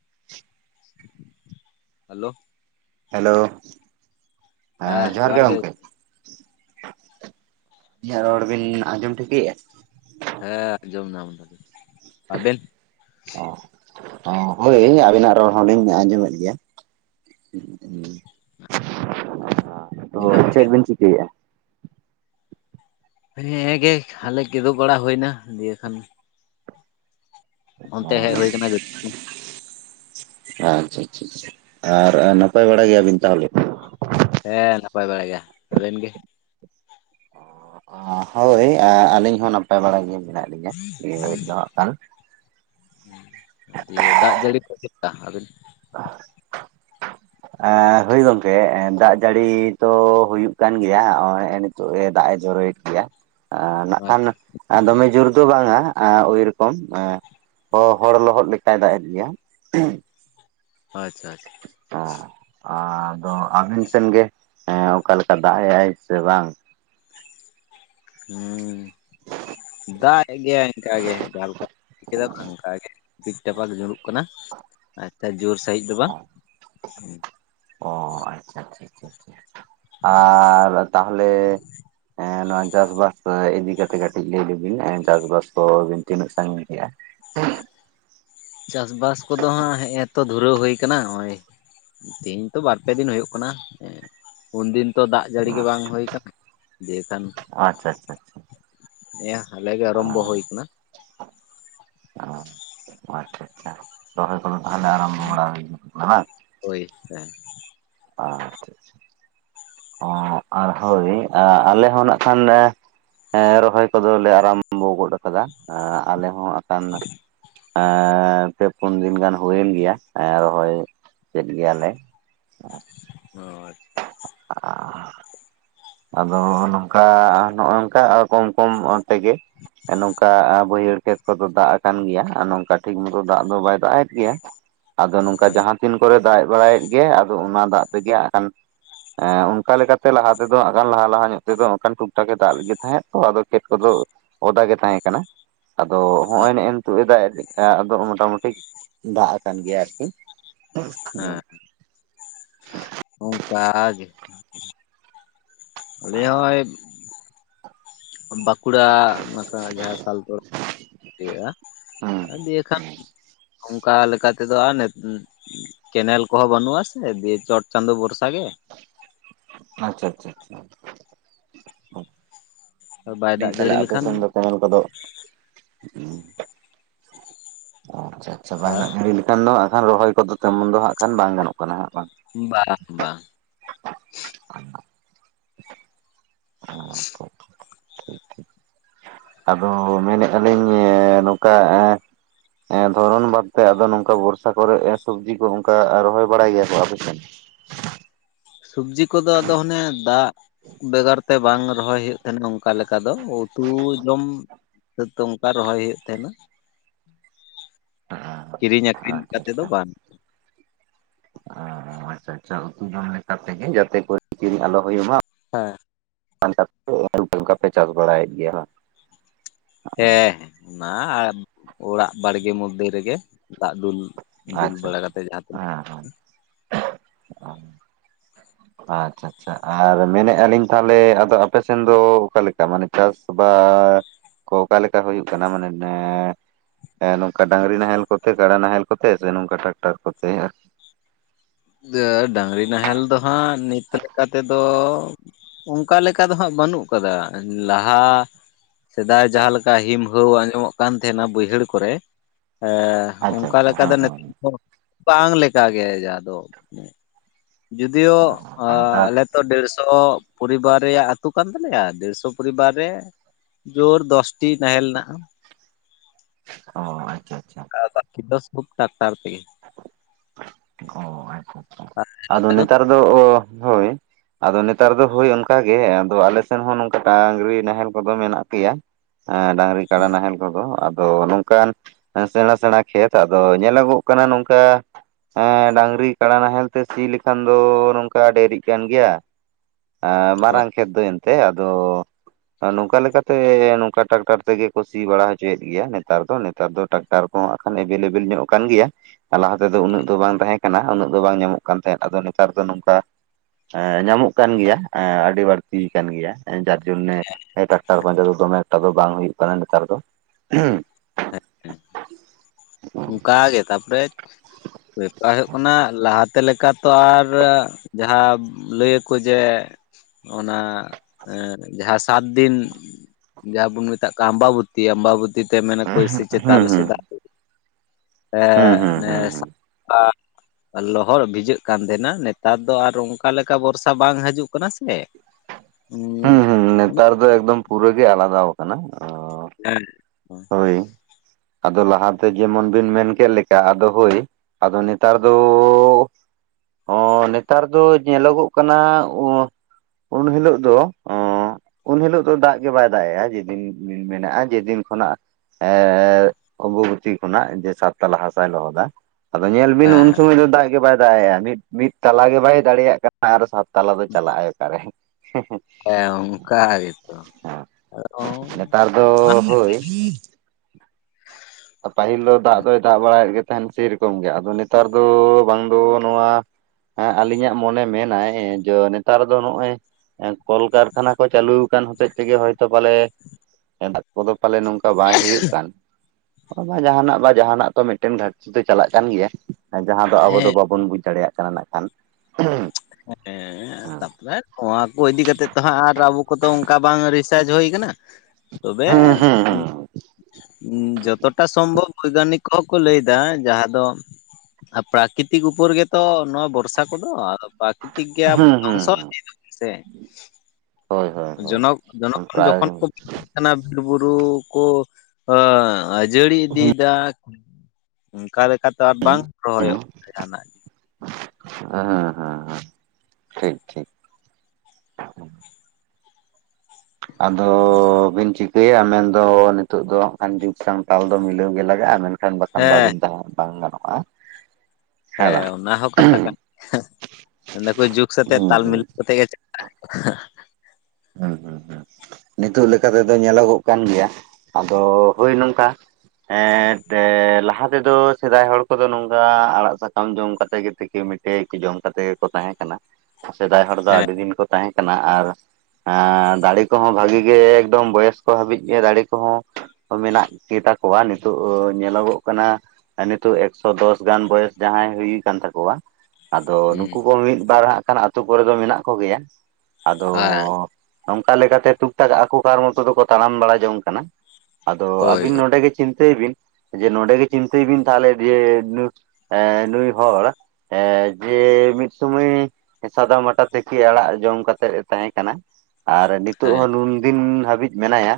[inaudible] Hello hello ᱦᱮᱸ ᱡᱚᱦᱟᱨ ᱜᱮ ᱜᱚᱝᱠᱮ᱾ ᱤᱧᱟᱹᱜ ᱨᱚᱲ ᱵᱤᱱ ᱟᱸᱡᱚᱢ ᱴᱷᱤᱠᱟᱹᱭᱮ ᱟ᱾ ᱦᱮᱸ ᱟᱸᱡᱚᱢ ᱧᱟᱢ ᱫᱟᱞᱤᱧ ᱟᱵᱤᱱ᱾ ᱚᱸ ᱦᱚ ᱦᱳᱭ ᱟᱹᱵᱤᱱᱟᱜ ᱨᱚᱲ ᱦᱚᱸᱞᱤᱧ ᱟᱸᱡᱚᱢᱮᱫ ᱜᱮᱭᱟ᱾ ᱟᱫᱚ ᱪᱮᱫ ᱵᱤᱱ ᱪᱤᱠᱟᱹᱭᱮᱜᱼᱟ? ᱦᱮᱸ ᱜᱮ ᱠᱷᱟᱞᱮ ᱠᱮᱫᱚᱜ ᱵᱟᱲᱟ ᱦᱩᱭᱱᱟ ᱫᱤᱭᱮ ᱠᱷᱟᱱ᱾ ᱚᱱᱛᱮ ᱦᱮᱜ ᱦᱳᱭ ᱟᱪᱪᱷᱟ ᱠᱟᱱᱟ ᱜᱟᱹᱰᱭᱟ ᱠᱚ᱾ ᱟᱪᱪᱷᱟ ᱟᱪᱷᱟ ᱟᱨ ᱱᱟᱯᱟᱭ ᱵᱟᱲᱟ ᱜᱮᱭᱟᱵᱤᱱ ᱛᱟᱦᱞᱮ᱾ ᱦᱮᱸ ᱱᱟᱯᱟᱭ ᱵᱟᱲᱟ ᱜᱮᱭᱟ ᱟᱵᱮᱱ ᱜᱮ᱾ ᱚ ᱟ ᱦᱳᱭ ᱟ ᱟᱹᱞᱤᱧ ᱦᱚᱸ ᱱᱟᱯᱟᱭ ᱵᱟᱲᱟ ᱜᱮ ᱢᱮᱱᱟᱜ ᱞᱤᱧᱟᱹ ᱱᱤᱭᱟᱹ ᱜᱷᱟᱹᱲᱤᱡ ᱫᱚᱦᱟᱜ ᱠᱷᱟᱱ᱾ ᱫᱤᱭᱟᱹ ᱫᱟᱜ ᱡᱟᱹᱲᱤ ᱠᱚ ᱪᱮᱫ ᱞᱮᱠᱟ ᱟᱹᱵᱤᱱ? ᱟᱦ ᱟ ᱦᱳᱭ ᱜᱚᱝᱠᱮ ᱫᱟᱜ ᱡᱟᱹᱲᱤ ᱫᱚ ᱦᱩᱭᱩᱜ ᱠᱟᱱ ᱜᱮᱭᱟᱜ ᱦᱚᱜ-ᱚᱭ ᱱᱤᱛ ᱛᱚᱜ ᱜᱮ ᱫᱟᱜ ᱮ ᱡᱚᱨᱚᱭᱮᱫ ᱜᱮᱭᱟ ᱮ ᱱᱟᱜ ᱠᱷᱟᱱ ᱟᱪᱪᱷᱟ ᱟᱨ ᱫᱚᱢᱮ ᱡᱳᱨ ᱫᱚ ᱵᱟᱝᱟ ᱟ ᱩᱭ ᱨᱚᱠᱚᱢ ᱮᱸ ᱦᱚ ᱦᱚᱲ ᱞᱚᱦᱚᱫ ᱞᱮᱠᱟᱭ ᱫᱟᱜ ᱮᱫ ᱜᱮᱭᱟ᱾ ᱟᱪᱪᱷᱟ ᱟᱪᱪᱷᱟ ᱚ ᱟᱫᱚ ᱟᱵᱤᱱ ᱥᱮᱱ ᱜᱮ ᱮᱸ ᱚᱠᱟᱞᱮᱠᱟ ᱫᱟᱜ ᱮᱟᱭ ᱥᱮ ᱵᱟᱝ? ᱦᱩᱸ ᱫᱟᱜᱮᱫ ᱜᱮ ᱟᱭ ᱤᱱᱠᱟ ᱜᱮ ᱡᱟᱦᱟᱸ ᱞᱮᱠᱟ [unintelligible] ᱤᱝᱠᱟᱹ ᱜᱮ᱾ ᱴᱤᱠ ᱴᱟᱯᱟᱠ ᱧᱩᱨᱩᱜ ᱠᱟᱱᱟ ᱟᱪᱪᱷᱟ ᱡᱳᱨ ᱥᱟᱺᱦᱤᱡ ᱫᱚ ᱵᱟᱝ᱾ ᱚ ᱟᱪᱪᱷᱟ ᱟᱪᱪᱷᱟ ᱟᱪᱷᱟ ᱟᱨ ᱛᱟᱦᱞᱮ ᱮᱸ ᱱᱚᱣᱟ ᱪᱟᱥᱵᱟᱥ ᱠᱚ ᱤᱫᱤ ᱠᱟᱛᱮ ᱠᱟᱹᱴᱤᱡ ᱞᱟᱹᱭ ᱞᱤᱵᱤᱱ ᱪᱟᱥ ᱵᱟᱥ ᱠᱚ ᱵᱤᱱ ᱛᱤᱱᱟᱹᱜ ᱥᱟᱺᱤᱧᱟ ᱠᱮᱜ-ᱟ᱾ ᱦᱮᱸ ᱪᱟᱥ ᱵᱟᱥ ᱠᱚᱫᱚ ᱦᱟᱸᱜ ᱦᱮᱸ ᱮᱛᱚ ᱫᱷᱩᱨᱟᱹᱣ ᱦᱩᱭ ᱠᱟᱱᱟ ᱦᱚᱜ-ᱚᱭ᱾ ᱛᱮᱦᱮᱧ ᱛᱚ ᱵᱟᱨᱯᱮ ᱫᱤᱱ ᱦᱩᱭᱩᱜ ᱠᱟᱱᱟ ᱦᱮᱸ᱾ ᱩᱱᱫᱤᱱ ᱛᱚ ᱫᱟᱜ ᱡᱟᱹᱲᱤ ᱜᱮ ᱵᱟᱝ ᱦᱩᱭ ᱠᱟᱱᱟ ᱫᱤᱭᱟᱹ ᱠᱷᱟᱱ ᱟᱪᱪᱷᱟ ᱟᱪᱪᱷᱟ ᱟᱪᱪᱷᱟ ᱮᱭᱟ ᱦᱟᱞᱮ ᱜᱮ ᱟᱨᱚᱢᱵᱚ ᱦᱩᱭ ᱠᱟᱱᱟ᱾ ᱚ ᱟᱪᱪᱷᱟ ᱟᱪᱪᱷᱟ ᱨᱚᱦᱚᱭ ᱠᱚᱫᱚ ᱛᱟᱦᱞᱮ ᱟᱨᱟᱢᱵᱚ ᱵᱟᱲᱟ ᱦᱩᱭ ᱠᱟᱱᱟ ᱵᱟᱝ᱾ ᱦᱳᱭ ᱥᱮ ᱟ ᱪᱷᱟ ᱪᱷᱟ ᱟ ᱟᱨᱦᱚ [unintelligible] ᱟᱞᱮ ᱦᱚᱸ ᱱᱟᱜ ᱠᱷᱟᱱ ᱞᱮ ᱮᱸ ᱨᱚᱦᱚᱭ ᱠᱚᱫᱚᱞᱮ ᱟᱨᱟᱢᱵᱚ ᱜᱚᱫ ᱠᱟᱫᱟ ᱮ ᱟᱞᱮ ᱦᱚᱸ ᱟᱠᱟᱱ ᱮᱸ ᱯᱮ ᱯᱩᱱ ᱫᱤᱱ ᱜᱟᱱ ᱦᱩᱭᱮᱱ ᱜᱮᱭᱟ ᱮ ᱨᱚᱦᱚᱭ ᱠᱮᱫ ᱜᱮᱭᱟᱞᱮ᱾ ᱚ ᱟᱪᱪᱷᱟ ᱟ ᱟᱫᱚ ᱱᱚᱝᱠᱟ ᱱᱚᱜ-ᱚᱭ ᱱᱚᱝᱠᱟ ᱠᱚᱢ ᱠᱚᱢ ᱛᱮᱜᱮ ᱱᱚᱝᱠᱟ ᱵᱟᱹᱭᱦᱟᱹᱲ ᱠᱷᱮᱛ ᱠᱚᱫᱚ ᱫᱟᱜ ᱟᱠᱟᱱ ᱜᱮᱭᱟ ᱟᱨ ᱱᱚᱝᱠᱟ ᱴᱷᱤᱠ ᱢᱚᱛᱚ ᱫᱟᱜ ᱫᱚ ᱵᱟᱭ ᱫᱟᱜ ᱮᱫ ᱜᱮᱭᱟ ᱟᱫᱚ ᱱᱚᱝᱠᱟ ᱦᱮᱸ ᱡᱟᱦᱟᱸ ᱛᱤᱱ ᱠᱚᱨᱮ ᱫᱟᱜ ᱵᱟᱲᱟᱭᱮᱫ ᱜᱮᱭᱟ ᱟᱫᱚ ᱚᱱᱟ ᱫᱟᱜ ᱛᱮᱜᱮ ᱦᱜ ᱠᱷᱟᱱ ᱚᱱᱠᱟ ᱞᱮᱠᱟᱛᱮ ᱞᱟᱦᱟ ᱛᱮᱫᱚ ᱟᱫᱷᱟᱱ ᱞᱟᱦᱟ ᱞᱟᱦᱟ ᱧᱚᱜ ᱛᱮᱫᱚ ᱚᱱᱠᱟᱱ ᱴᱩᱠᱴᱟᱠᱮ ᱫᱟᱜ ᱞᱮᱜᱮ ᱛᱟᱦᱮᱸᱫ ᱛᱚ ᱟᱫᱚ ᱠᱮᱫ ᱠᱚᱫᱚ ᱚᱫᱟ ᱜᱮ ᱛᱟᱦᱮᱸ ᱠᱟᱱᱟ ᱟᱫᱚ ᱦᱚᱜ-ᱚᱭ ᱱᱮᱜ ᱮᱱ ᱛᱚᱵᱮ ᱫᱟᱜ ᱤᱫᱤᱜ-ᱟ ᱟᱫᱚ ᱢᱚᱴᱟᱟᱢᱩᱴᱤ ᱫᱟᱜ ᱟᱠᱟᱱ ᱜᱮᱭᱟ ᱟᱨᱠᱤ [unintelligible] ᱚᱝᱠᱟ ᱜᱮ ᱟᱞᱮ ᱟᱨ ᱦᱚᱸᱭ ᱵᱟᱠ ᱠᱩᱲᱟ ᱱᱟᱠᱟ ᱡᱟᱦᱟᱸ ᱥᱟᱞ ᱛᱚᱲᱟ ᱦᱩᱸ ᱤᱭᱟᱹᱜ-ᱟ ᱫᱤᱭᱟᱹ ᱠᱷᱟᱱ ᱚᱝᱠᱟ ᱞᱮᱠᱟ ᱛᱮᱫᱚ ᱟᱨ ᱱᱤᱛ ᱪᱮᱱᱮᱞ ᱠᱚᱦᱚᱸ ᱵᱟᱹᱱᱩᱜ-ᱟ ᱥᱮ ᱫᱤᱭᱮ ᱪᱚᱴ ᱪᱟᱸᱫᱳ ᱵᱚᱨᱥᱟ ᱜᱮ ᱟᱪᱪᱷᱟ ᱟᱪᱪᱷᱟ ᱟᱪᱪᱷᱟ ᱵᱟᱭ ᱞᱤᱧ ᱫᱟᱜ ᱛᱟᱞᱦᱮ ᱡᱟᱹᱲᱤ ᱟᱵᱚ ᱞᱮᱠᱷᱟᱱ ᱥᱮᱱ ᱫᱚ ᱠᱮᱢᱮᱞ ᱠᱚᱫᱚ ᱩᱸ ᱚ ᱟᱪᱪᱷᱟ ᱟᱪᱪᱷᱟ ᱵᱟᱭ ᱦᱮᱸ ᱫᱟᱜ ᱡᱟᱲᱤ ᱠᱷᱟᱱ ᱫᱚ ᱦᱟᱜ ᱠᱷᱟᱱ ᱨᱚᱦᱚᱭ ᱠᱚᱫᱚ ᱛᱮᱢᱚᱱ ᱫᱚ ᱦᱟᱸᱜ ᱠᱷᱟᱱ ᱵᱟᱝ ᱜᱟᱱᱚᱜ ᱠᱟᱱᱟ ᱦᱟᱜ ᱵᱟᱝ ᱵᱟᱝ ᱵᱟᱝ [inaudible] ᱟᱫᱚ ᱢᱮᱱᱮᱫ-ᱟ ᱞᱤᱧ ᱱᱚᱝᱠᱟ ᱮᱸ ᱫᱷᱚᱨᱚᱱ ᱵᱟᱫᱛᱮ ᱱᱚᱝᱠᱟ ᱵᱚᱨᱥᱟ ᱠᱚᱨᱮ ᱥᱚᱵᱡᱤ ᱠᱚ ᱚᱝᱠᱟ ᱨᱚᱦᱚᱭ ᱵᱟᱲᱟᱭ ᱜᱮᱭᱟ ᱠᱚ ᱟᱯᱮᱥᱮᱱ ᱥᱚᱵᱡᱤ ᱠᱚᱫᱚ ᱟᱫᱚ ᱦᱟᱱᱮ ᱫᱟᱜ ᱵᱮᱜᱟᱨ ᱛᱮ ᱵᱟᱝ ᱨᱚᱦᱚᱭ ᱦᱩᱭᱩᱜ ᱛᱟᱦᱮᱱᱟ ᱚᱱᱠᱟ ᱞᱮᱠᱟ ᱫᱚ ᱩᱛᱩ ᱡᱚᱢ ᱥᱚᱫᱚᱢ ᱚᱱᱠᱟ ᱨᱚᱦᱚᱭ ᱦᱩᱭᱩᱜ ᱛᱟᱦᱮᱱᱟ ᱠᱤᱨᱤᱧ ᱟᱠᱷᱨᱤᱧ ᱟᱪᱪᱷᱟ ᱠᱟᱛᱮ ᱫᱚ ᱟᱪᱪᱷᱟ ᱵᱟᱝ ᱟᱪᱪᱷᱟ ᱟᱪᱪᱷᱟ ᱩᱛᱩ ᱡᱚᱢ ᱞᱮᱠᱟ ᱛᱮᱜᱮ ᱡᱟᱛᱮ ᱠᱤᱨᱤᱧ ᱟᱞᱚ ᱦᱩᱭᱩᱜ ᱢᱟ ᱦᱮᱸ ᱚᱱᱠᱟ ᱩᱛᱩ ᱞᱮᱠᱟᱯᱮ ᱪᱟᱥ ᱵᱟᱲᱟᱭᱮᱫ ᱜᱮᱭᱟ ᱦᱮᱸ ᱚᱱᱟ ᱚᱲᱟᱜ ᱵᱟᱲᱜᱮ ᱢᱚᱫᱽᱫᱷᱮ ᱨᱮᱜᱮ ᱫᱟᱜ ᱫᱩᱞ ᱫᱩᱞ ᱟᱪᱷᱟ ᱵᱟᱲᱟ ᱠᱟᱛᱮᱫ ᱡᱟᱦᱟᱸ ᱦᱮᱸ ᱦᱮᱸ ᱟᱪᱪᱷᱟ ᱟᱪᱪᱷᱟ ᱟᱨ ᱢᱮᱱᱮᱫᱼᱟ ᱞᱤᱧ ᱛᱟᱦᱚᱞᱮ ᱟᱫᱚ ᱟᱯᱮᱥᱮᱱ ᱫᱚ ᱚᱠᱟᱞᱮᱠᱟ ᱢᱟᱱᱮ ᱪᱟᱥ ᱵᱟᱥ ᱠᱚ ᱚᱠᱟ ᱞᱮᱠᱟ ᱦᱩᱭᱩᱜ ᱠᱟᱱᱟ ᱢᱟᱱᱮ ᱦᱮᱸ ᱱᱚᱝᱠᱟ ᱰᱟᱝᱨᱤ ᱱᱟᱦᱮᱞ ᱠᱚᱛᱮ ᱠᱟᱰᱟ ᱱᱟᱦᱮᱞ ᱠᱚᱛᱮ ᱥᱮ ᱱᱚᱝᱠᱟ ᱴᱨᱟᱠᱴᱟᱨ ᱠᱚᱛᱮ ᱰᱟᱝᱨᱤ ᱱᱟᱦᱮᱞ ᱫᱚ ᱦᱟᱸᱜ ᱱᱤᱛ ᱞᱮᱠᱟ ᱛᱮᱫᱚ ᱚᱱᱠᱟ ᱞᱮᱠᱟ ᱫᱚ ᱦᱟᱸᱜ ᱵᱟᱹᱱᱩᱜ ᱟᱠᱟᱫᱟ ᱞᱟᱦᱟ ᱥᱮᱫᱟᱭ ᱡᱟᱦᱟᱸ ᱞᱮᱠᱟ ᱦᱤᱢ ᱦᱟᱹᱣ ᱟᱸᱡᱚᱢᱚᱜ ᱠᱟᱱ ᱛᱟᱦᱮᱱᱟ ᱵᱟᱹᱭᱦᱟᱹᱲ ᱠᱚᱨᱮ ᱟᱪᱪᱷᱟ ᱚᱱᱠᱟ ᱟᱪᱪᱷᱟ ᱞᱮᱠᱟ ᱫᱚ ᱱᱤᱛ ᱦᱮᱸ ᱫᱚ ᱵᱟᱝ ᱞᱮᱠᱟᱜᱮ ᱡᱟᱦᱟᱸ ᱫᱚ ᱡᱚᱫᱤᱭᱳ ᱦᱮᱸ ᱱᱮᱛᱟᱨ ᱟᱞᱮ ᱰᱮᱲᱥᱚ ᱯᱚᱨᱤᱵᱟᱨ ᱨᱮᱭᱟᱜ ᱟᱹᱛᱩ ᱠᱟᱱ ᱛᱟᱞᱮᱭᱟ ᱰᱮᱲᱥᱚ ᱯᱚᱨᱤᱵᱟᱨ ᱨᱮ ᱡᱳᱨ ᱫᱚᱥᱴᱤ ᱱᱟᱦᱮᱞ ᱢᱮᱱᱟᱜᱼᱟ ᱚ ᱟᱪᱪᱷᱟ ᱟᱪᱪᱷᱟ ᱟᱨ ᱵᱟᱠᱤ ᱫᱚ ᱥᱳᱵᱽ ᱴᱟᱠᱴᱟᱨ ᱛᱮᱜᱮ ᱚ ᱟᱪᱪᱷᱟ ᱟᱪᱷᱟ ᱟᱨ ᱟᱫᱚ ᱟᱯᱮ ᱱᱮᱛᱟᱨ ᱫᱚ ᱦᱳᱭ ᱟᱫᱚ ᱱᱮᱛᱟᱨ ᱫᱚ ᱦᱳᱭ ᱚᱱᱠᱟ ᱜᱮ ᱟᱫᱚ ᱟᱞᱮ ᱥᱮᱱ ᱦᱚᱸ ᱱᱚᱝᱠᱟ ᱰᱟᱝᱨᱤ ᱱᱟᱦᱮᱞ ᱠᱚᱫᱚ ᱢᱮᱱᱟᱜ ᱜᱮᱭᱟ ᱰᱟᱝᱨᱤ ᱠᱟᱰᱟ ᱱᱟᱦᱮᱞ ᱠᱚᱫᱚ ᱟᱫᱚ ᱱᱚᱝᱠᱟᱱ ᱥᱮᱬᱟ ᱥᱮᱬᱟ ᱠᱷᱮᱛ ᱟᱫᱚ ᱧᱮᱞᱚᱜᱚᱜ ᱠᱟᱱᱟ ᱱᱚᱝᱠᱟ ᱦᱮᱸ ᱰᱟᱝᱨᱤ ᱠᱟᱰᱟ ᱱᱟᱦᱮᱞ ᱛᱮ ᱥᱤ ᱞᱮᱠᱷᱟᱱ ᱫᱚ ᱱᱚᱝᱠᱟ ᱫᱮᱨᱤᱜ ᱠᱟᱱ ᱜᱮᱭᱟ ᱦᱳᱭ ᱢᱟᱨᱟᱝ ᱠᱷᱮᱛ ᱫᱚ ᱮᱱᱛᱮ ᱟᱫᱚ ᱱᱚᱝᱠᱟ ᱞᱮᱠᱟᱛᱮ ᱱᱚᱝᱠᱟ ᱴᱨᱟᱠᱴᱟᱨ ᱛᱮᱜᱮ ᱠᱚ ᱥᱤ ᱵᱟᱲᱟ ᱾ ᱦᱚᱪᱚᱭᱮᱫ ᱜᱮᱭᱟ ᱱᱮᱛᱟᱨ ᱫᱚ, ᱟᱫᱚ ᱴᱟᱠᱴᱟᱨ ᱠᱚᱼᱦᱚᱸ ᱦᱟᱜ ᱠᱷᱟᱱ ᱮᱵᱮᱞᱮᱵᱮᱞ ᱧᱚᱜ ᱟᱠᱟᱱ ᱜᱮᱭᱟ᱾ ᱞᱟᱦᱟ ᱛᱮᱫᱚ ᱩᱱᱟᱹᱜ ᱫᱚ ᱵᱟᱝ ᱛᱟᱦᱮᱸ ᱠᱟᱱᱟ᱾ ᱩᱱᱟᱹᱜ ᱫᱚ ᱵᱟᱝ ᱧᱟᱢᱚᱜ ᱠᱟᱱ ᱛᱟᱦᱮᱸᱫ, ᱟᱫᱚ ᱱᱮᱛᱟᱨ ᱫᱚ ᱱᱚᱝᱠᱟ᱾ ᱧᱟᱢᱚᱜ ᱠᱟᱱ ᱜᱮᱭᱟ᱾ ᱟᱹᱰᱤ ᱵᱟᱹᱲᱛᱤ ᱠᱟᱱ ᱜᱮᱭᱟ᱾ ᱡᱚᱱᱱᱮ ᱴᱨᱟᱠᱴᱟᱨ ᱯᱟᱸᱡᱟ ᱫᱚ ᱫᱚᱢᱮᱸ ᱮᱠᱴᱟ ᱫᱚ ᱵᱟᱝ ᱦᱩᱭᱩᱼᱜ ᱠᱟᱱᱟ᱾ ᱱᱮᱛᱟᱨ ᱫᱚ ᱚᱱᱠᱟᱜᱮ ᱛᱟᱯᱚᱨᱮ, ᱵᱮᱯᱟᱨ ᱦᱩᱭᱩᱜ ᱠᱟᱱᱟ ᱞᱟᱦᱟ ᱛᱮ ᱞᱮᱠᱟ᱾ ᱛᱚ ᱟᱨ ᱡᱟᱦᱟᱸ ᱞᱟᱹᱭᱟᱠᱚ ᱡᱮ ᱚᱱᱟ ᱡᱟᱦᱟᱸ ᱥᱟᱛ ᱫᱤᱱ ᱡᱟᱦᱟᱸ ᱵᱚᱱ ᱢᱮᱛᱟᱜ ᱠᱚ ᱟᱢᱵᱟᱵᱚᱛᱤ, ᱟᱢᱵᱟᱵᱚᱛᱤ ᱛᱮ ᱢᱮᱱᱟ ᱠᱚ ᱥᱮ [unintelligible] ᱦᱩᱸ ᱦᱩᱸ ᱫᱟᱜ ᱦᱩᱸ ᱦᱩᱸ ᱦᱮᱸ ᱦᱩᱸ ᱚᱱᱮ ᱦᱩᱸ [unintelligible] ᱞᱚᱦᱚᱫ ᱵᱷᱤᱡᱟᱹᱜ ᱠᱟᱱ ᱛᱟᱦᱮᱱᱟ᱾ ᱱᱮᱛᱟᱨ ᱫᱚ ᱟᱨ ᱚᱱᱠᱟ ᱞᱮᱠᱟ ᱵᱚᱨᱥᱟ ᱵᱟᱝ ᱦᱤᱡᱩᱜ ᱠᱟᱱᱟ ᱥᱮ᱾ ᱦᱩᱸ ᱦᱩᱸ ᱚᱱᱟ ᱱᱮᱛᱟᱨ ᱫᱚ ᱮᱠᱫᱚᱢ ᱯᱩᱨᱟᱹ ᱜᱮ ᱟᱞᱟᱫᱟ ᱠᱟᱱᱟ᱾ ᱦᱮᱸ ᱦᱳᱭ, ᱟᱫᱚ ᱞᱟᱦᱟᱛᱮ ᱡᱮᱢᱚᱱ ᱵᱤᱱ ᱢᱮᱱ ᱠᱮᱫ ᱞᱮᱠᱟ ᱾ᱟᱫᱚ ᱦᱳᱭ ᱟᱫᱚ ᱱᱮᱛᱟᱨ ᱫᱚ ᱚ ᱱᱮᱛᱟᱨ ᱫᱚ ᱧᱮᱞᱚᱜᱚᱜ ᱠᱟᱱᱟ ᱩᱱ ᱦᱤᱞᱚᱜ ᱫᱚ ᱩᱱ ᱦᱤᱞᱳᱜ ᱫᱚ ᱫᱟᱜ ᱜᱮ ᱵᱟᱭ ᱫᱟᱜ ᱮᱼᱟ᱾ ᱡᱮᱫᱤᱱ ᱢᱮᱱᱟᱜᱼᱟ ᱡᱮᱫᱤᱱ ᱠᱷᱚᱱᱟᱜ ᱮᱸ ᱟᱢᱵᱚᱵᱚᱛᱤ ᱠᱷᱚᱱᱟᱼᱜ ᱡᱮ ᱥᱟᱛᱛᱟᱞ ᱦᱟᱥᱟᱭ ᱞᱚᱦᱚᱫᱟ᱾ ᱟᱫᱚ ᱧᱮᱞ ᱵᱤᱱ ᱩᱱ ᱦᱮᱸ ᱥᱚᱢᱚᱭ ᱫᱚ ᱫᱟᱜ ᱜᱮ ᱵᱟᱭ ᱫᱟᱜ ᱮᱼᱟ᱾ ᱢᱤᱫ-ᱢᱤᱫ ᱛᱟᱞᱟ ᱜᱮ ᱵᱟᱭ ᱫᱟᱲᱮᱭᱟ-ᱜ ᱠᱟᱱᱟ᱾ ᱟᱨ ᱥᱟᱛᱛᱟᱞᱟ ᱫᱚ ᱪᱟᱞᱟᱜ ᱟᱭ ᱚᱠᱟᱨᱮ ᱦᱮᱸ ᱚᱱᱠᱟ ᱜᱮᱛᱚ᱾ ᱛᱚ ᱦᱳᱭ ᱯᱟᱹᱦᱤᱞ ᱫᱚ ᱫᱟᱜ ᱫᱚᱭ ᱫᱟᱜ ᱵᱟᱲᱟᱭᱮᱫ, ᱜᱮ ᱛᱟᱦᱮᱱ ᱥᱮᱨᱚᱠᱚᱢ ᱜᱮ, ᱟᱫᱚ ᱱᱮᱛᱟᱨ ᱫᱚ ᱵᱟᱝ ᱫᱚ ᱱᱚᱣᱟ᱾ ᱦᱮᱸ ᱟᱞᱤᱧᱟᱜ ᱢᱚᱱᱮ ᱢᱮᱱᱟᱭ ᱦᱮᱸ ᱡᱚ ᱱᱮᱛᱟᱨ ᱫᱚ ᱱᱚᱜᱼᱚᱭ ᱠᱚᱞ ᱠᱟᱨᱠᱷᱟᱱᱟ ᱠᱚ ᱪᱟᱞᱩᱶ ᱠᱟᱱ ᱦᱚᱛᱮᱡ ᱛᱮᱜᱮ ᱦᱭᱛᱳ ᱯᱟᱞᱮ ᱠᱚᱼᱫᱚ ᱯᱟᱞᱮ ᱱᱚᱝᱠᱟ ᱵᱟᱭ ᱦᱩᱭᱩᱜ ᱠᱟᱱ ᱚᱱᱟ ᱡᱟᱦᱟᱱᱟᱜ ᱵᱟ ᱡᱟᱦᱟᱱᱟᱜ ᱛᱚ ᱢᱤᱫᱴᱮᱱ, ᱜᱷᱟᱴᱛᱤ ᱫᱚ ᱪᱟᱞᱟᱜ ᱠᱟᱱ ᱜᱮᱭᱟ᱾ ᱡᱟᱦᱟᱸ ᱫᱚ ᱟᱵᱚ ᱫᱚ ᱦᱮᱸ ᱵᱟᱵᱚᱱ ᱵᱩᱡᱽ ᱫᱟᱲᱮᱭᱟᱼᱜ ᱠᱟᱱᱟ᱾ ᱱᱟᱜ ᱠᱷᱟᱱ ᱦᱮᱸ ᱛᱟᱯᱨᱮᱫ ᱱᱚᱣᱟ ᱠᱚ ᱤᱫᱤ ᱠᱟᱛᱮᱜ ᱛᱚ ᱦᱟᱸᱜ, ᱟᱨ ᱟᱵᱚ ᱠᱚᱼᱫᱚ ᱚᱝᱠᱟ ᱵᱟᱝ ᱨᱤᱥᱟᱨᱪ ᱦᱩᱭ ᱟᱠᱟᱱᱟ᱾ ᱛᱚᱵᱮ ᱦᱩᱸ ᱦᱩᱸ ᱡᱚᱛᱚᱴᱟ ᱥᱚᱢᱵᱷᱚᱵ ᱵᱳᱭᱜᱟᱱᱤᱠ ᱠᱚ, ᱠᱚ ᱞᱟᱹᱭ ᱮᱫᱟ᱾ ᱡᱟᱦᱟᱸ ᱫᱚ ᱟᱨ ᱯᱨᱟᱠᱤᱛᱤᱠ ᱩᱯᱚᱨ ᱜᱮᱛᱚ ᱱᱚᱣᱟ ᱵᱚᱨᱥᱟ ᱠᱚᱼᱫᱚ ᱯᱨᱟᱠᱤᱛᱤᱠ ᱜᱮ ᱦᱩᱸ ᱟᱵᱚ ᱦᱩᱸ ᱫᱽᱷᱚᱝᱥᱚ ᱦᱩᱸ ᱤᱫᱤᱭ ᱫᱟᱵᱚᱱ ᱥᱮ ᱦᱳᱭ ᱦᱳᱭ ᱦᱳᱭ ᱡᱮᱱᱚᱠ, ᱡᱚᱱᱚᱜ ᱠᱷᱚᱱ ᱯᱨᱟᱭ ᱡᱚᱠᱷᱚᱱ ᱠᱚ ᱦᱩᱸ ᱚᱱᱠᱟᱱᱟᱜ ᱵᱤᱨᱵᱩᱨᱩ ᱠᱚ ᱟᱹᱡᱟᱹᱲᱤ ᱤᱫᱤᱭᱮᱫᱟ ᱚᱱᱠᱟ ᱞᱮᱠᱟ ᱛᱚ ᱟᱨ ᱵᱟᱝ ᱨᱚᱦᱚᱭᱚᱜ ᱠᱟᱱᱟ᱾ ᱡᱟᱦᱟᱱᱟᱜ ᱜᱮ ᱦᱩᱸ ᱦᱩᱸ ᱦᱩᱸ ᱴᱷᱤᱠ ᱴᱷᱤᱠ ᱟᱫᱚ ᱵᱤᱱ ᱪᱤᱫ ᱤᱭᱟᱹᱭᱟ ᱢᱮᱱᱫᱚ ᱱᱤᱛᱚᱜ ᱫᱚ ᱱᱟᱜᱠᱷᱟᱱ᱾ ᱡᱩᱜ ᱥᱟᱢᱴᱟᱞ ᱫᱚ ᱢᱤᱞᱟᱹᱣ ᱜᱮ ᱞᱟᱜᱟᱜᱼᱟ ᱾ᱢᱮᱱ ᱠᱷᱮᱱ ᱵᱟᱠᱷᱟᱱ, ᱦᱮᱸ ᱵᱟᱤᱱ ᱛᱟᱦᱮᱱᱟ ᱵᱟᱝ ᱜᱟᱱᱚᱜᱼᱟ? ᱦᱮᱸ ᱚᱱᱟ ᱦᱚᱸ ᱠᱟᱛᱷᱟ ᱠᱟᱱ ᱢᱮᱱᱫᱟ ᱠᱚ ᱡᱩᱜᱽ ᱥᱟᱛᱮᱜ, ᱦᱩᱸ ᱛᱟᱞ ᱦᱩᱸ ᱢᱤᱞᱟᱹᱣ ᱠᱟᱛᱮ ᱜᱮ ᱪᱟᱞᱟ-ᱜ ᱦᱩᱭᱩᱜ ᱟ᱾ ᱦᱩᱸ ᱦᱩᱸ ᱦᱩᱸ ᱱᱤᱛᱚᱜ ᱞᱮᱠᱟᱛᱮᱫᱚ ᱧᱮᱞᱚᱜᱚᱜ ᱠᱟᱱ ᱜᱮᱭᱟ, ᱟᱫᱚ ᱦᱳᱭ ᱱᱚᱝᱠᱟ᱾ ᱦᱮᱸ ᱫᱮ ᱞᱟᱦᱟ ᱛᱮᱫᱚ ᱥᱮᱫᱟᱭ ᱦᱚᱲ ᱠᱚᱫᱚ ᱱᱚᱝᱠᱟ ᱟᱲᱟᱜ ᱥᱟᱠᱟᱢ ᱡᱚᱢ ᱠᱟᱛᱮ ᱜᱮᱼᱼ ᱠᱤ ᱢᱤᱫᱴᱮᱡᱠᱤ ᱡᱚᱢ ᱠᱟᱛᱮ ᱠᱚ ᱛᱟᱦᱮᱸ ᱠᱟᱱᱟ ᱥᱮᱫᱟᱭ ᱦᱚᱲ ᱫᱚ ᱦᱮᱸ ᱟᱹᱰᱤ ᱫᱤᱱ ᱠᱚ ᱛᱟᱦᱮᱸ ᱠᱟᱱᱟ ᱟᱨᱼᱼ ᱫᱟᱬᱮ ᱠᱚᱦᱚᱸ ᱵᱷᱟᱜᱤ ᱜᱮ ᱮᱠᱫᱚᱢ ᱵᱚᱭᱚᱥ ᱠᱚ ᱦᱟᱹᱵᱤᱡ ᱜᱮ ᱫᱟᱬᱮ ᱠᱚᱦᱚᱸᱼᱼ ᱢᱮᱱᱟᱜ ᱜᱮᱛᱟ ᱠᱚᱣᱟ ᱱᱤᱛᱚᱜ ᱧᱮᱞᱚᱜᱚᱜ ᱠᱟᱱᱟ᱾ ᱱᱤᱛᱚᱜ ᱮᱠᱥᱚ ᱫᱚᱥ ᱜᱟᱱ ᱵᱚᱭᱮᱥ ᱡᱟᱦᱟᱸᱭ ᱦᱩᱭ ᱠᱟᱱ ᱛᱟᱠᱚᱣᱟ᱾ ᱟᱫᱚ ᱦᱮᱸ ᱱᱩᱠᱩ ᱠᱚ ᱢᱤᱫ ᱵᱟᱨ ᱦᱟᱸᱜ ᱠᱷᱟᱱ ᱟᱛᱩ ᱠᱚᱨᱮ ᱫᱚ ᱢᱮᱱᱟᱜ ᱠᱚᱜᱮᱭᱟ ᱟᱫᱚᱼᱼ ᱝᱠᱟ ᱞᱮᱠᱟᱛᱮ ᱴᱩᱠ ᱴᱟᱠ ᱟᱠᱚ ᱠᱟᱨ ᱢᱚᱛᱚ ᱫᱚᱠᱚ ᱛᱟᱲᱟᱢ ᱵᱟᱲᱟ ᱡᱚᱝ ᱠᱟᱱᱟ᱾ ᱟᱫᱚ ᱦᱳᱭ ᱟᱹᱵᱤᱱ ᱦᱳᱭ ᱱᱚᱰᱮᱜ ᱪᱤᱱᱛᱟᱹᱭ ᱵᱤᱱ ᱡᱮ ᱱᱚᱰᱮᱜᱮ ᱪᱤᱱᱛᱟᱹᱭ ᱵᱤᱱ ᱛᱟᱦᱚᱞᱮ ᱡᱮᱼᱼ ᱦᱮᱸ ᱱᱩᱭ ᱦᱚᱲᱼᱼ ᱮ ᱡᱮ ᱢᱤᱫ ᱥᱩᱢᱟᱹᱭ ᱥᱟᱫᱟ ᱢᱟᱴᱟ ᱛᱤᱠᱤ ᱟᱲᱟᱜ ᱡᱚᱢ ᱠᱟᱛᱮᱜ ᱮ ᱛᱟᱦᱮᱸ ᱠᱟᱱᱟ᱾ ᱟᱨ ᱱᱤᱛᱚᱜ ᱦᱮᱸ ᱦᱚᱸ ᱱᱩᱱᱫᱤᱱ ᱦᱟᱹᱵᱤᱡ ᱢᱮᱱᱟᱭᱟ᱾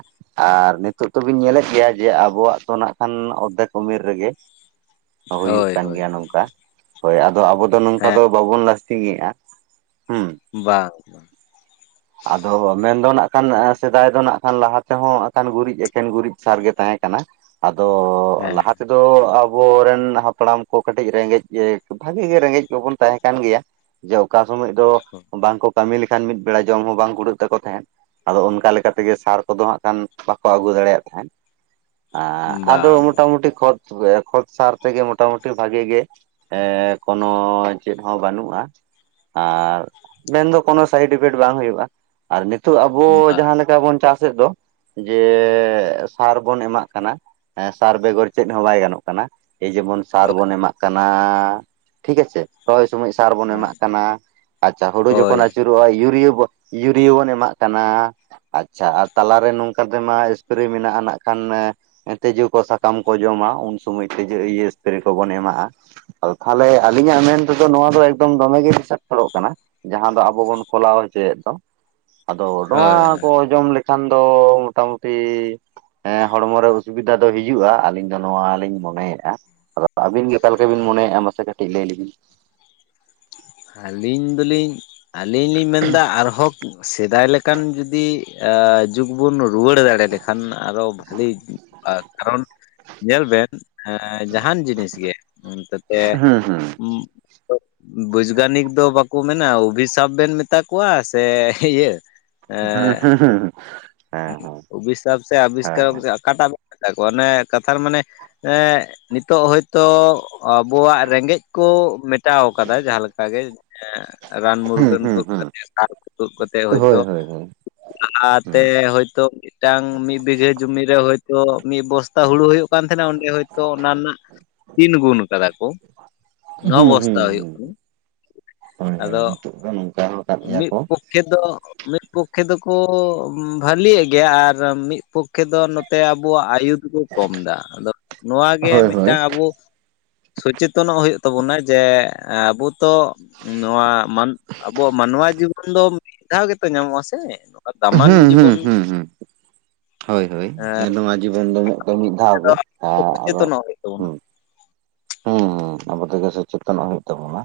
ᱟᱨ ᱱᱤᱛᱳᱜ ᱛᱚᱵᱤᱱ ᱧᱮᱞᱮᱫ ᱜᱮᱭᱟ ᱡᱮ ᱟᱵᱚᱣᱟᱜ ᱫᱚᱚ ᱱᱟᱜ ᱠᱷᱟᱱ ᱚᱨᱫᱷᱮᱠ ᱩᱢᱮᱨ ᱨᱮᱜᱮᱼᱼ ᱦᱩᱭᱩᱜ ᱦᱳᱭ ᱠᱟᱱ ᱦᱳᱭ ᱜᱮᱭᱟ ᱱᱚᱝᱠᱟ ᱦᱳᱭ ᱟᱫᱚ ᱟᱵᱚ ᱫᱚ ᱱᱚᱝᱠᱟ ᱦᱮᱸ ᱫᱚ ᱵᱟᱵᱚᱱ ᱞᱟᱥᱴᱤᱝᱮᱼᱟ᱾ ᱦᱩᱸ ᱵᱟᱝ ᱟᱫᱚ ᱢᱮᱱᱫᱚ ᱱᱟᱜ ᱠᱷᱟᱱ ᱥᱮᱫᱟᱭ ᱫᱚ ᱱᱟᱜ ᱠᱷᱟᱱ ᱞᱟᱦᱟ ᱛᱮᱦᱚᱸ ᱦᱟᱸᱜ ᱠᱷᱟᱱ ᱜᱩᱨᱤᱡ ᱮᱠᱮᱱ ᱜᱩᱨᱤᱡ ᱥᱟᱨ ᱜᱮ ᱛᱟᱦᱮᱸ ᱠᱟᱱᱟ᱾ ᱟᱫᱚ ᱦᱮᱸ ᱞᱟᱦᱟᱼᱼ ᱛᱮᱫᱚ ᱟᱵᱚᱨᱮᱱ ᱦᱟᱯᱲᱟᱢ ᱠᱚ ᱠᱟᱹᱴᱤᱡ ᱨᱮᱸᱜᱮᱡ ᱵᱷᱟᱜᱤ ᱜᱮ ᱨᱮᱸᱜᱮᱡ ᱠᱚᱵᱚᱱ ᱛᱟᱦᱮᱸ ᱠᱟᱱ ᱜᱮᱭᱟ᱾ ᱡᱮ ᱚᱠᱟ ᱥᱚᱢᱚᱭ ᱫᱚ ᱵᱟᱝ ᱠᱚ ᱠᱟᱹᱢᱤ ᱞᱮᱠᱷᱟᱱ ᱢᱤᱫ ᱵᱮᱲᱟ ᱡᱚᱢ ᱦᱚᱸ ᱵᱟᱝ ᱠᱩᱲᱟᱹᱜ ᱛᱟᱠᱚ ᱛᱟᱦᱮᱸᱫ᱾ ᱟᱫᱚ ᱚᱱᱠᱟ ᱛᱮᱜᱮ ᱥᱟᱨ ᱠᱚᱫᱚ ᱦᱟᱸᱜ ᱠᱷᱟᱱ ᱵᱟᱠᱚ ᱟᱹᱜᱩ ᱫᱟᱲᱮᱭᱟᱜ ᱛᱟᱦᱮᱸᱫᱼᱼ ᱟᱫᱚ ᱵᱟᱝ ᱢᱚᱴᱟ ᱢᱩᱴᱤ ᱠᱷᱚᱛ ᱠᱷᱚᱛ ᱥᱟᱨ ᱛᱮᱜᱮ ᱢᱚᱴᱟᱢᱩᱴᱤ ᱵᱷᱟᱜᱤ ᱜᱮᱼᱼ ᱮᱸᱻ ᱠᱳᱱᱳ ᱪᱮᱫ ᱦᱚᱸ ᱵᱟᱹᱱᱩᱜᱼᱟ ᱟᱨ ᱢᱮᱱᱫᱚ ᱠᱳᱱᱳ ᱥᱟᱭᱤᱰᱮᱯᱷᱼᱼ ᱵᱟᱝ ᱦᱩᱭᱩᱜᱼᱟ ᱟᱨ ᱱᱤᱛᱚᱜ ᱟᱵᱚ ᱵᱟᱝ ᱡᱟᱦᱟᱸ ᱞᱮᱠᱟ ᱵᱚᱱ ᱪᱟᱥᱮᱫ ᱫᱚ᱾ ᱡᱮ ᱥᱟᱨ ᱵᱚᱱ ᱮᱢᱟᱜ ᱠᱟᱱᱟ ᱥᱟᱨ ᱵᱮᱜᱚᱨ ᱪᱮᱫ ᱦᱚᱸ ᱵᱟᱭ ᱜᱟᱱᱚᱜ ᱠᱟᱱᱟ᱾ ᱮ ᱡᱮᱢᱚᱱ ᱥᱟᱨ ᱦᱳᱭ ᱵᱚᱱ ᱮᱢᱟᱜ ᱠᱟᱱᱟ᱾ ᱴᱷᱤᱠ ᱟᱪᱷᱮ ᱨᱚᱦᱚᱭ ᱥᱩᱢᱚᱭ ᱥᱟᱨ ᱵᱚᱱ ᱦᱮᱸ ᱮᱢᱟᱜ ᱠᱟᱱᱟ ᱟᱪᱪᱷᱟ ᱦᱩᱲᱩ ᱦᱳᱭ ᱡᱚᱠᱷᱚᱱ ᱟᱹᱪᱩᱨᱚᱜᱼᱟ ᱭᱩᱼᱼ ᱤᱭᱟᱹ ᱵᱚ ᱤᱭᱩᱨᱤᱭᱟᱹ ᱵᱚᱱ ᱮᱢᱟᱜ ᱠᱟᱱᱟ᱾ ᱟᱪᱪᱷᱟ ᱟᱨ ᱛᱟᱞᱟᱨᱮ ᱱᱚᱝᱠᱟ ᱛᱮᱢᱟ ᱮᱯᱨᱮ ᱢᱮᱱᱟᱜᱼᱟ ᱱᱟᱜ ᱠᱷᱟᱱᱼᱼ ᱛᱮᱡᱳ ᱠᱚ ᱥᱟᱠᱟᱢ ᱠᱚ ᱡᱚᱢᱟ ᱩᱱ ᱥᱚᱢᱚᱭ ᱛᱮᱡᱳ ᱤᱭᱟᱹ ᱥᱯᱨᱮ ᱠᱚᱵᱚᱱ ᱮᱢᱟᱜᱼᱟ᱾ ᱟᱫᱚ ᱛᱟᱦᱚᱞᱮ ᱟᱹᱞᱤᱧᱟᱜ ᱢᱮᱱ ᱛᱮᱫᱚ ᱱᱚᱣᱟ ᱫᱚ ᱮᱠᱫᱚᱢ ᱫᱚᱢᱮ ᱜᱮ ᱵᱤᱥᱟᱜᱼᱼ ᱯᱷᱳᱞᱳᱜ ᱠᱟᱱᱟ ᱡᱟᱦᱟᱸ ᱫᱚ ᱟᱵᱚ ᱵᱚᱱ ᱠᱚᱞᱟᱣ ᱦᱚᱪᱚᱭᱮᱫ ᱫᱚ ᱟᱫᱚ ᱱᱚᱣᱟ ᱦᱳᱭ ᱠᱚᱼᱼ ᱡᱚᱢ ᱞᱮᱠᱷᱟᱱ ᱫᱚ ᱢᱚᱴᱟ ᱢᱩᱴᱤᱼᱼ ᱮᱸ ᱦᱚᱲᱢᱚ ᱨᱮ ᱚᱥᱩᱵᱤᱫᱷᱟ ᱫᱚ ᱦᱤᱡᱩᱜᱼᱟ ᱟᱹᱞᱤᱧ ᱫᱚ ᱱᱚᱣᱟ ᱞᱤᱧ ᱢᱚᱱᱮᱭᱮᱜᱼᱟ᱾ ᱟᱫᱚ ᱟᱹᱵᱤᱱ ᱜᱮ ᱚᱠᱟ ᱞᱮᱠᱟ ᱵᱤᱱ ᱢᱚᱱᱮᱜᱼᱟ ᱢᱟᱥᱮ ᱠᱟᱹᱴᱤᱡ ᱞᱟᱹᱭ ᱞᱮᱵᱤᱱ? ᱟᱹᱞᱤᱧ ᱫᱚᱞᱤᱧ ᱟᱹᱞᱤᱧ ᱞᱤᱧ ᱢᱮᱱᱫᱟ ᱟᱨᱦᱚᱸᱼᱼ ᱥᱮᱫᱟᱭ ᱞᱮᱠᱟᱱ ᱡᱩᱫᱤ ᱮᱻ ᱡᱩᱜᱽ ᱵᱚᱱ ᱨᱩᱣᱟᱹᱲ ᱫᱟᱲᱮ ᱞᱮᱠᱷᱟᱱ ᱟᱨᱚ ᱵᱷᱟᱹᱞᱤᱼᱟ ᱠᱟᱨᱚᱱᱼᱼ ᱧᱮᱞ ᱵᱮᱱ ᱮᱻ ᱡᱟᱦᱟᱱ ᱡᱤᱱᱤᱥ ᱜᱮ ᱛᱟᱛᱮ ᱦᱩᱸ ᱼᱼ ᱵᱳᱡᱜᱟᱱᱤᱠ ᱫᱚ ᱵᱟᱠᱚ ᱢᱮᱱᱟ ᱚᱵᱷᱤᱥᱟᱯ ᱵᱮᱱ ᱢᱮᱛᱟ ᱠᱚᱣᱟ ᱥᱮ ᱤᱭᱟᱹᱼᱼ ᱦᱩᱸ ᱦᱩᱸ ᱦᱩᱸ ᱚᱵᱤᱥᱟᱯ ᱥᱮ ᱟᱵᱤᱥᱠᱟᱨᱚᱠ ᱚᱠᱟᱴᱟᱜ ᱢᱮ ᱠᱚᱣᱟ ᱚᱱᱮ ᱠᱟᱛᱷᱟ ᱢᱟᱱᱮ ᱮᱸᱻ ᱱᱤᱛᱚᱜ ᱦᱳᱭᱛᱚ ᱟᱵᱚᱣᱟᱜ ᱨᱮᱸᱜᱮᱡ ᱠᱚ ᱢᱮᱴᱟᱣ ᱟᱠᱟᱫᱟ ᱡᱟᱦᱟᱸ ᱞᱮᱠᱟ ᱜᱮᱼᱼ ᱨᱟᱱ ᱦᱩᱸ ᱢᱩᱨᱜᱟᱹᱱ ᱦᱩᱸ ᱛᱩᱫ ᱦᱮᱸ ᱦᱮᱸ ᱠᱟᱛᱮ ᱥᱟᱨ ᱠᱚ ᱛᱩᱫ ᱠᱟᱛᱮ ᱦᱳᱭ ᱦᱚᱭᱛᱳ ᱦᱳᱭ ᱦᱩᱸ ᱦᱩᱸ ᱦᱩᱸ ᱦᱳᱭ ᱦᱳᱭ ᱦᱳᱭ ᱦᱩᱸ ᱟᱨᱼᱼ ᱮ ᱦᱳᱭᱛᱳ ᱢᱤᱫᱴᱟᱝ ᱢᱤᱫ ᱵᱤᱜᱷᱟᱹ ᱡᱚᱢᱤ ᱨᱮ ᱦᱳᱭᱛᱳ ᱢᱤᱫ ᱵᱚᱥᱼᱼ ᱛᱟ ᱦᱩᱲᱩ ᱦᱩᱭᱩᱜ ᱠᱟᱱ ᱛᱟᱦᱮᱱᱟ ᱚᱸᱰᱮ ᱦᱚᱭᱛᱳ ᱚᱱᱟ ᱨᱮᱱᱟᱜ ᱛᱤᱱ ᱜᱩᱱ ᱠᱟᱫᱟ ᱠᱚ᱾ ᱱᱚ ᱦᱩᱸ ᱦᱩᱸ ᱵᱚᱥᱛᱟ ᱩ ᱦᱩᱭᱩᱜ ᱩ ᱠᱟᱱᱟ ᱦᱳᱭ ᱦᱳᱭ, ᱱᱤᱛᱳᱜ ᱫᱚ ᱱᱚᱝᱠᱟ ᱟᱠᱟᱫ ᱜᱮᱭᱟ ᱠᱚ᱾ ᱠᱷᱮᱛ ᱫᱚ ᱢᱤᱫ ᱯᱚᱠᱠᱷᱮ ᱫᱚᱠᱚ ᱵᱷᱟᱞᱤᱭᱮᱜ ᱜᱮᱭᱟ ᱟᱨ ᱢᱤᱫ ᱯᱚᱠ ᱠᱷᱮ ᱫᱚ ᱱᱚᱛᱮ ᱟᱵᱚᱣᱟᱜ ᱟᱭᱩ ᱫᱚᱠᱩ ᱠᱚᱢ ᱮᱫᱟ ᱟᱫᱚ ᱱᱚᱣᱟᱜᱮ ᱦᱳᱭ ᱦᱳᱭ ᱢᱤᱫᱴᱟᱝ ᱟᱵᱚ ᱥᱚᱪᱮᱛᱚᱱᱚᱜ ᱦᱩᱭᱩᱜ ᱛᱟᱵᱚᱱᱟ ᱡᱮ ᱟᱵᱚ ᱛᱚ ᱱᱚᱣᱟ ᱢᱟᱱ ᱟᱵᱚᱣᱟᱜ ᱢᱟᱱᱣᱟ ᱡᱤᱵᱚᱱ ᱫᱚ ᱢᱤᱫ ᱫᱷᱟᱣ ᱜᱮᱛᱚ ᱧᱟᱢᱚᱜᱼᱟ ᱥᱮ ᱱᱚᱣᱟ ᱫᱟᱢᱟᱱ ᱦᱩᱸ ᱡᱤᱵᱚᱱ ᱦᱩᱸ ᱦᱩᱸ᱾ ᱦᱳᱭ ᱦᱳᱭ ᱱᱚᱣᱟ ᱡᱤᱵᱚᱱ ᱫᱚ ᱢᱤᱫ ᱫᱷᱟᱣ ᱜᱮ, ᱨᱮᱫᱚ ᱟᱫᱚ ᱥᱚᱪᱮᱛᱚᱱᱚᱜ ᱦᱩᱭᱩᱜ ᱛᱟᱵᱚᱱᱟ ᱦᱩᱸ ᱦᱩᱸ ᱦᱸ, ᱟᱵᱚ ᱛᱮᱜᱮ ᱥᱚᱪᱮᱛᱚᱱᱚᱜ ᱦᱩᱭᱩᱜ ᱛᱟᱵᱚᱱᱟ᱾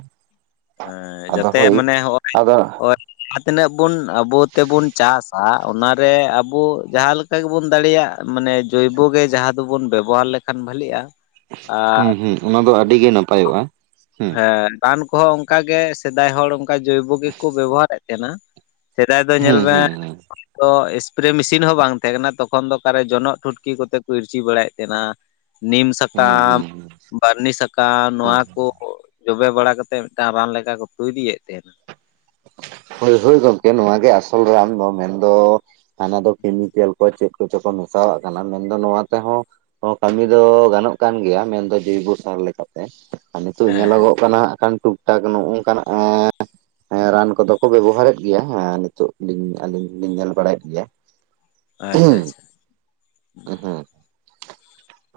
ᱦᱮᱸ ᱟᱫᱚ ᱡᱟᱛᱮ ᱦᱳᱭ ᱢᱟᱱᱮ ᱦᱚᱜᱼᱚᱭ ᱟᱫᱚ ᱚᱨ ᱡᱟᱦᱟᱸ ᱛᱤᱱᱟᱹᱜ ᱵᱚᱱ ᱟᱵᱚ ᱛᱮᱵᱚᱱ ᱪᱟᱥᱟ ᱚᱱᱟᱨᱮ ᱟᱵᱚ ᱡᱟᱦᱟᱸ ᱞᱮ ᱠᱟ ᱜᱮᱵᱚᱱ ᱫᱟᱲᱮᱭᱟᱜ ᱢᱟᱱᱮ ᱡᱳᱭᱵᱚ ᱜᱮ ᱡᱟᱦᱟᱸ ᱫᱚᱵᱚᱱ ᱵᱮᱵᱚᱦᱟᱨ ᱞᱮᱠᱷᱟᱱ ᱵᱷᱟᱹᱞᱤᱜᱼᱟ᱾ ᱦᱩᱸ ᱦᱩᱸ ᱚᱱᱟ ᱫᱚ ᱟᱹᱰᱤ ᱜᱮ ᱱᱟᱯᱟᱭᱚᱜᱼᱟ ᱦᱩᱸ᱾ ᱦᱮᱸ ᱨᱟᱱ ᱠᱚᱦᱚᱸ ᱚᱱᱠᱟᱜᱮ ᱥᱮᱫᱟᱭ ᱦᱚᱲ ᱚᱱᱠᱟ ᱡᱳᱭᱵᱚ ᱜᱮᱠᱚ ᱵᱮᱵᱚᱦᱟᱨᱮᱫ ᱛᱟᱦᱮᱱᱟ᱾ ᱥᱮᱫᱟᱭ ᱫᱚ ᱦᱩᱸ ᱧᱮᱞ ᱢᱮ [inaudible] ᱛᱚ ᱤᱥᱯᱨᱮ ᱢᱮᱥᱤᱱ ᱦᱚᱸ ᱵᱟᱝ ᱛᱟᱦᱮᱸ ᱠᱟᱱᱟ ᱛᱚᱠᱷᱚᱱ ᱫᱚ ᱚᱠᱟᱨᱮ ᱡᱚᱱᱚᱜ ᱴᱷᱩᱴᱠᱤ ᱠᱚᱛᱮ ᱠᱚ ᱤᱨᱪᱤ ᱵᱟᱲᱟᱭᱮᱫ ᱛᱟᱦᱮᱱᱟ᱾ ᱱᱤᱢ ᱦᱩᱸ ᱥᱟᱠᱟᱢ ᱦᱩᱸ ᱵᱟᱹᱨᱱᱤ ᱥᱟᱠᱟᱢ ᱦᱩᱸ ᱱᱚᱣᱟᱠᱩ ᱠᱚ ᱡᱚᱵᱮ ᱵᱟᱲᱟ ᱠᱟᱛᱮᱫ ᱴᱟᱝ ᱨᱟᱱ ᱞᱮᱠᱟ ᱠᱚ ᱛᱳᱭᱨᱤᱭᱮᱫ ᱛᱟᱦᱮᱱᱟ᱾ ᱦᱳᱭ ᱦᱳᱭ ᱜᱚᱢᱠᱮ ᱱᱚᱣᱟ ᱜᱮ ᱟᱥᱚᱞ ᱨᱟᱱ ᱫᱚ ᱢᱮᱱᱫᱚ ᱦᱟᱱᱟ ᱫᱚ ᱠᱮᱢᱤᱠᱮᱞ ᱠᱚ ᱪᱮᱫ ᱠᱚᱪᱚ ᱠᱚ ᱢᱮᱥᱟᱣᱟᱜ ᱠᱟᱱᱟ ᱢᱮᱱᱫᱚ ᱱᱚᱣᱟ ᱛᱮᱦᱚᱸ ᱚ ᱠᱟᱹᱢᱤ ᱫᱚ ᱜᱟᱱᱚᱜ ᱠᱟᱱ ᱜᱮᱭᱟ ᱢᱮᱱᱫᱚ ᱡᱳᱭᱵᱚ ᱥᱟᱨ ᱞᱮᱠᱟ᱾ ᱟᱨ ᱱᱤᱛᱳᱜ ᱦᱮᱸ ᱦᱮᱸ ᱧᱮᱞᱚᱜᱚᱜ ᱠᱟᱱᱟ ᱦᱟᱸᱜ ᱠᱷᱟᱱ ᱴᱩᱠ ᱴᱟᱠ ᱱᱚᱜᱚᱼᱝᱠᱟᱱᱟᱜ ᱮᱸ ᱮᱸ ᱨᱟᱱ ᱠᱚᱫᱚ ᱠᱚ ᱵᱮᱵᱚᱦᱟᱨᱮᱫ ᱜᱮᱭᱟ ᱦᱮᱸ ᱱᱤᱛᱚᱜ ᱞᱤᱧ ᱟᱞᱤᱧ ᱞᱤᱧ ᱧᱮᱞ ᱵᱟᱲᱟᱭᱮᱫ ᱜᱮᱭᱟ᱾ ᱟᱪᱪᱷᱟ ᱟᱪᱪᱷᱟ᱾ ᱮ ᱦᱮ᱾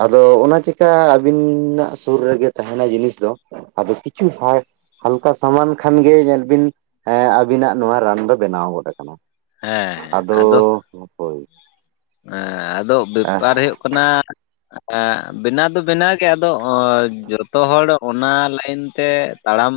ᱟᱫᱚ ᱚᱱᱟ ᱪᱮᱠᱟ ᱟᱵᱤᱱᱟᱜ ᱥᱩᱨ ᱨᱮᱜᱮ ᱛᱟᱦᱮᱱᱟ ᱡᱤᱱᱤᱥ ᱫᱚ᱾ ᱟᱫᱚ ᱠᱤᱪᱷᱩ ᱦᱟᱞ ᱦᱟᱞᱠᱟ ᱥᱟᱢᱟᱱ ᱠᱷᱟᱱ ᱜᱮ ᱧᱮᱞ ᱵᱤᱱ ᱮᱸ ᱟᱵᱤᱱᱟᱜ ᱱᱚᱣᱟ ᱨᱟᱱ ᱫᱚ ᱵᱮᱱᱟᱣ ᱜᱚᱫ ᱟᱠᱟᱱᱟ ᱦᱮᱸ ᱦᱮᱸ ᱟᱫᱚ ᱦᱳᱭ ᱮᱸ ᱟᱫᱚ ᱵᱮᱯᱟᱨ ᱦᱩᱭᱩᱜ ᱠᱟᱱᱟ [inaudible] ᱮᱸᱜ ᱵᱮᱱᱟᱣ ᱫᱚ ᱵᱮᱱᱟᱣ ᱜᱮ ᱟᱫᱚ ᱡᱚᱛᱚ ᱦᱚᱲ ᱚᱱᱟ ᱞᱟᱹᱭᱤᱱ ᱛᱮ ᱛᱟᱲᱟᱢ